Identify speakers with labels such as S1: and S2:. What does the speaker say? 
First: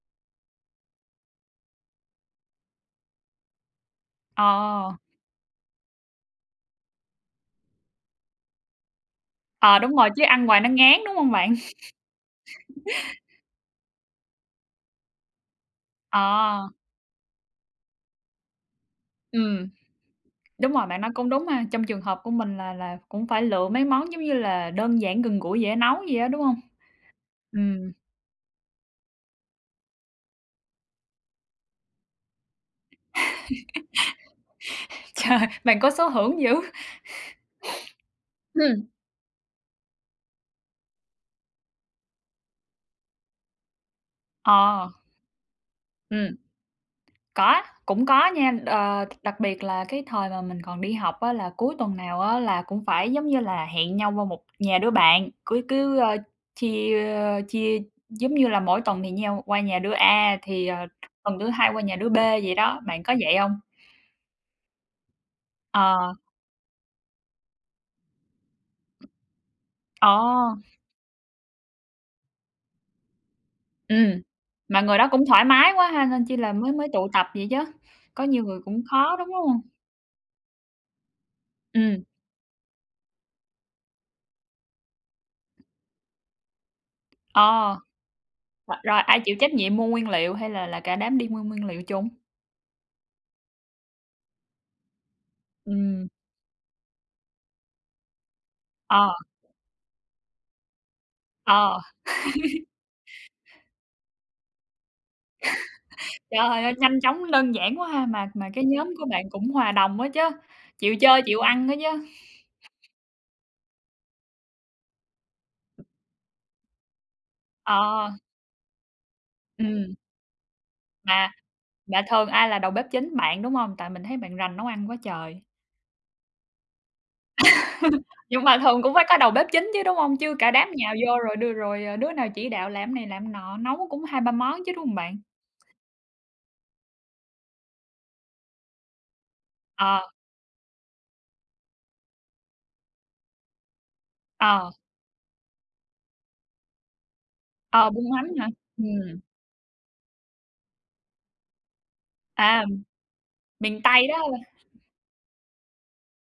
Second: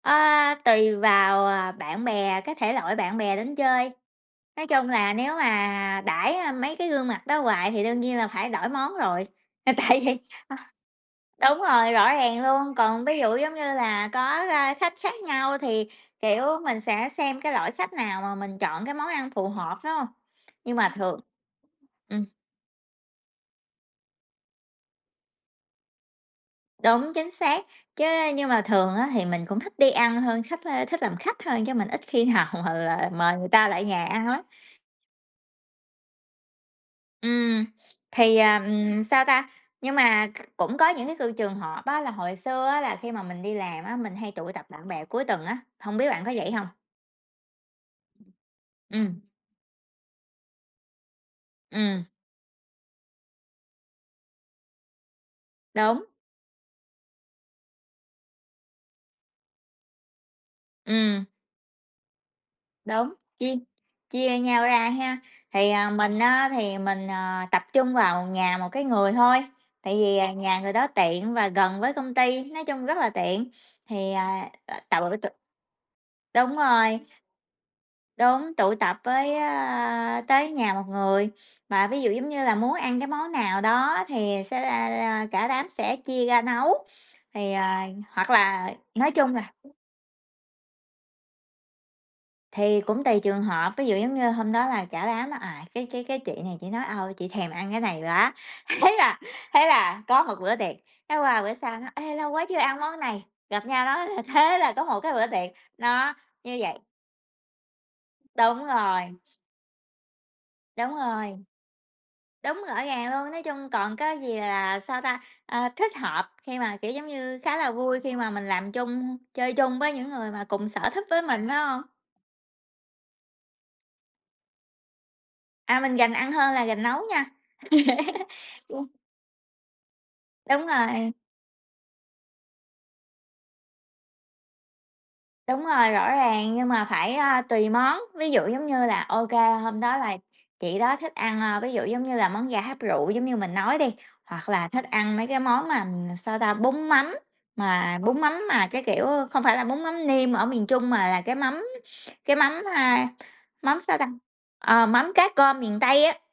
S1: Ơ, tùy vào, ờ, bạn bè, cái thể loại bạn bè đến chơi, nói chung
S2: Ờ.
S1: là nếu mà đãi, a, mấy cái gương mặt đó hoài thì đương nhiên là phải đổi món rồi, là
S2: Ờ, đúng
S1: tại
S2: rồi,
S1: vì,
S2: chứ ăn ngoài nó ngán, đúng hông
S1: ờ,
S2: bạn?
S1: đúng rồi, rõ ràng luôn, còn ví dụ giống như là có, a, khách khác nhau thì, kiểu,
S2: Ờ.
S1: mình sẽ xem cái loại khách nào mà mình chọn cái món ăn phù
S2: Ừm,
S1: hợp, phải hông?
S2: đúng
S1: Nhưng
S2: rồi,
S1: mà
S2: bạn nói
S1: thường
S2: cũng đúng mà, trong trường hợp
S1: ừm.
S2: của mình là là cũng phải lựa mấy món giống như là đơn giản gần gũi, dễ nấu vậy á, đúng hông?
S1: Đúng, chính xác,
S2: Ừm.
S1: chứ nhưng mà thường á thì mình cũng thích đi ăn hơn, khách, a, thích làm khách thôi, chứ mình ít khi nào mà là mời người ta lại nhà ăn lắm.
S2: Trời, bạn có số hưởng dữ.
S1: Ừm, thì, ờm, sao ta, nhưng mà kh cũng có những cái cừ trường hợp á là hồi xưa á là khi mà mình đi làm á, mình hay tụ tập bạn
S2: Ờ.
S1: bè cuối tuần á, hông biết bạn có
S2: Ừm,
S1: vậy hông?
S2: có, cũng có nha, ờ,
S1: Ừm.
S2: đặc biệt là cái thời mà mình còn đi học á, là cuối tuần
S1: Ừm.
S2: nào á là cũng phải, giống như là, hẹn nhau qua một nhà đứa bạn cứ cứ,
S1: Đúng.
S2: ờ, chia, ơ, chia, giống như là, mỗi tuần thì nhau qua nhà đưa A thì, ờ,
S1: Ừm.
S2: tuần thứ hai qua nhà đứa B vậy đó, bạn
S1: Đúng,
S2: có vậy
S1: chia
S2: hông?
S1: chia nhau ra hén, thì, à,
S2: Ờ.
S1: mình á thì mình, ờ, tập trung vào nhà một cái người thôi tại
S2: Ờ.
S1: vì, à, nhà người đó tiện và gần với công ty, nói chung rất là tiện, thì,
S2: Ừm,
S1: à, à,
S2: mà người đó
S1: tậu
S2: cũng
S1: tụ
S2: thoải mái quá ha, nên chi là
S1: Đúng
S2: mới mới
S1: rồi.
S2: tụ tập vậy chớ, có nhiều
S1: Đúng,
S2: người
S1: tụ
S2: cũng
S1: tập
S2: khó đúng
S1: với,
S2: lắm
S1: ơ,
S2: hông?
S1: tới nhà một người mà ví
S2: Ừm.
S1: dụ giống như là muốn ăn cái món nào đó thì sẽ ra ra cả đám sẽ chia ra nấu,
S2: Ờ,
S1: thì, ờ, hoặc là
S2: hoặc rồi
S1: nói
S2: ai
S1: chung
S2: chịu
S1: là
S2: trách nhiệm mua nguyên liệu? Hay là là cả đám đi mua nguyên liệu chung?
S1: Thì cũng tùy trường hợp, ví dụ giống như hôm đó là cả đám là, à, cái cái
S2: Ừm.
S1: cái chị này chỉ nói: "Ơ, chị thèm ăn cái này quá." thế
S2: Ờ.
S1: là thế là có một bữa tiệc, cái qua bữa sau
S2: Ờ.
S1: nó "Ê, lâu quá chưa ăn món này." gặp nhau nói th thế là có một cái bữa tiệc, đó,
S2: Trời
S1: như
S2: ơi
S1: vậy.
S2: nhanh chóng, đơn giản quá ha. Mà mà cái
S1: Đúng
S2: nhóm của
S1: rồi.
S2: bạn cũng hòa đồng á chớ,
S1: Đúng
S2: chịu chơi, chịu
S1: rồi.
S2: ăn đó chớ.
S1: Đúng, rõ ràng luôn, nói chung còn có gì là, sao ta, a, thích hợp khi mà, kiểu giống như, khá là vui
S2: Ờ.
S1: khi mà mình làm chung, chơi chung với
S2: Ừm.
S1: những người mà cùng sở thích với
S2: Mà
S1: mình phải hông?
S2: mà thường ai là đầu bếp chính? Bạn, đúng hông? Tại mình thấy bạn rành nấu ăn quá trời.
S1: À, mình rành ăn hơn là rành nấu nha.
S2: Nhưng mà thường
S1: Ừm.
S2: cũng phải có đầu bếp chính chứ, đúng hông? Chứ cả
S1: Đúng
S2: đám nhào
S1: rồi.
S2: vô rồi đưa rồi, ờ, đứa nào chỉ đạo làm này làm nọ? Nấu cũng 2, 3 món chứ, đúng hông bạn?
S1: Đúng rồi, rõ ràng, nhưng mà phải, a, tùy món, ví dụ giống như là ô kê, hôm đó
S2: Ờ.
S1: là chị đó thích ăn, a, ví dụ giống như là món gà hấp rượu giống như mình nói đi, hoặc là
S2: Ờ.
S1: thích ăn mấy cái món mà, sao ta, bún mắm,
S2: Ờ,
S1: mà
S2: bún
S1: bún
S2: mắm
S1: mắm
S2: hả?
S1: mà cái kiểu
S2: Ừm.
S1: không phải là bún mắm nêm ở miền Trung mà là cái mắm cái mắm,
S2: À,
S1: a, mắm,
S2: miền
S1: sao
S2: Tây
S1: ta,
S2: đó hả b
S1: ờ, mắm cá cơm miền Tây á.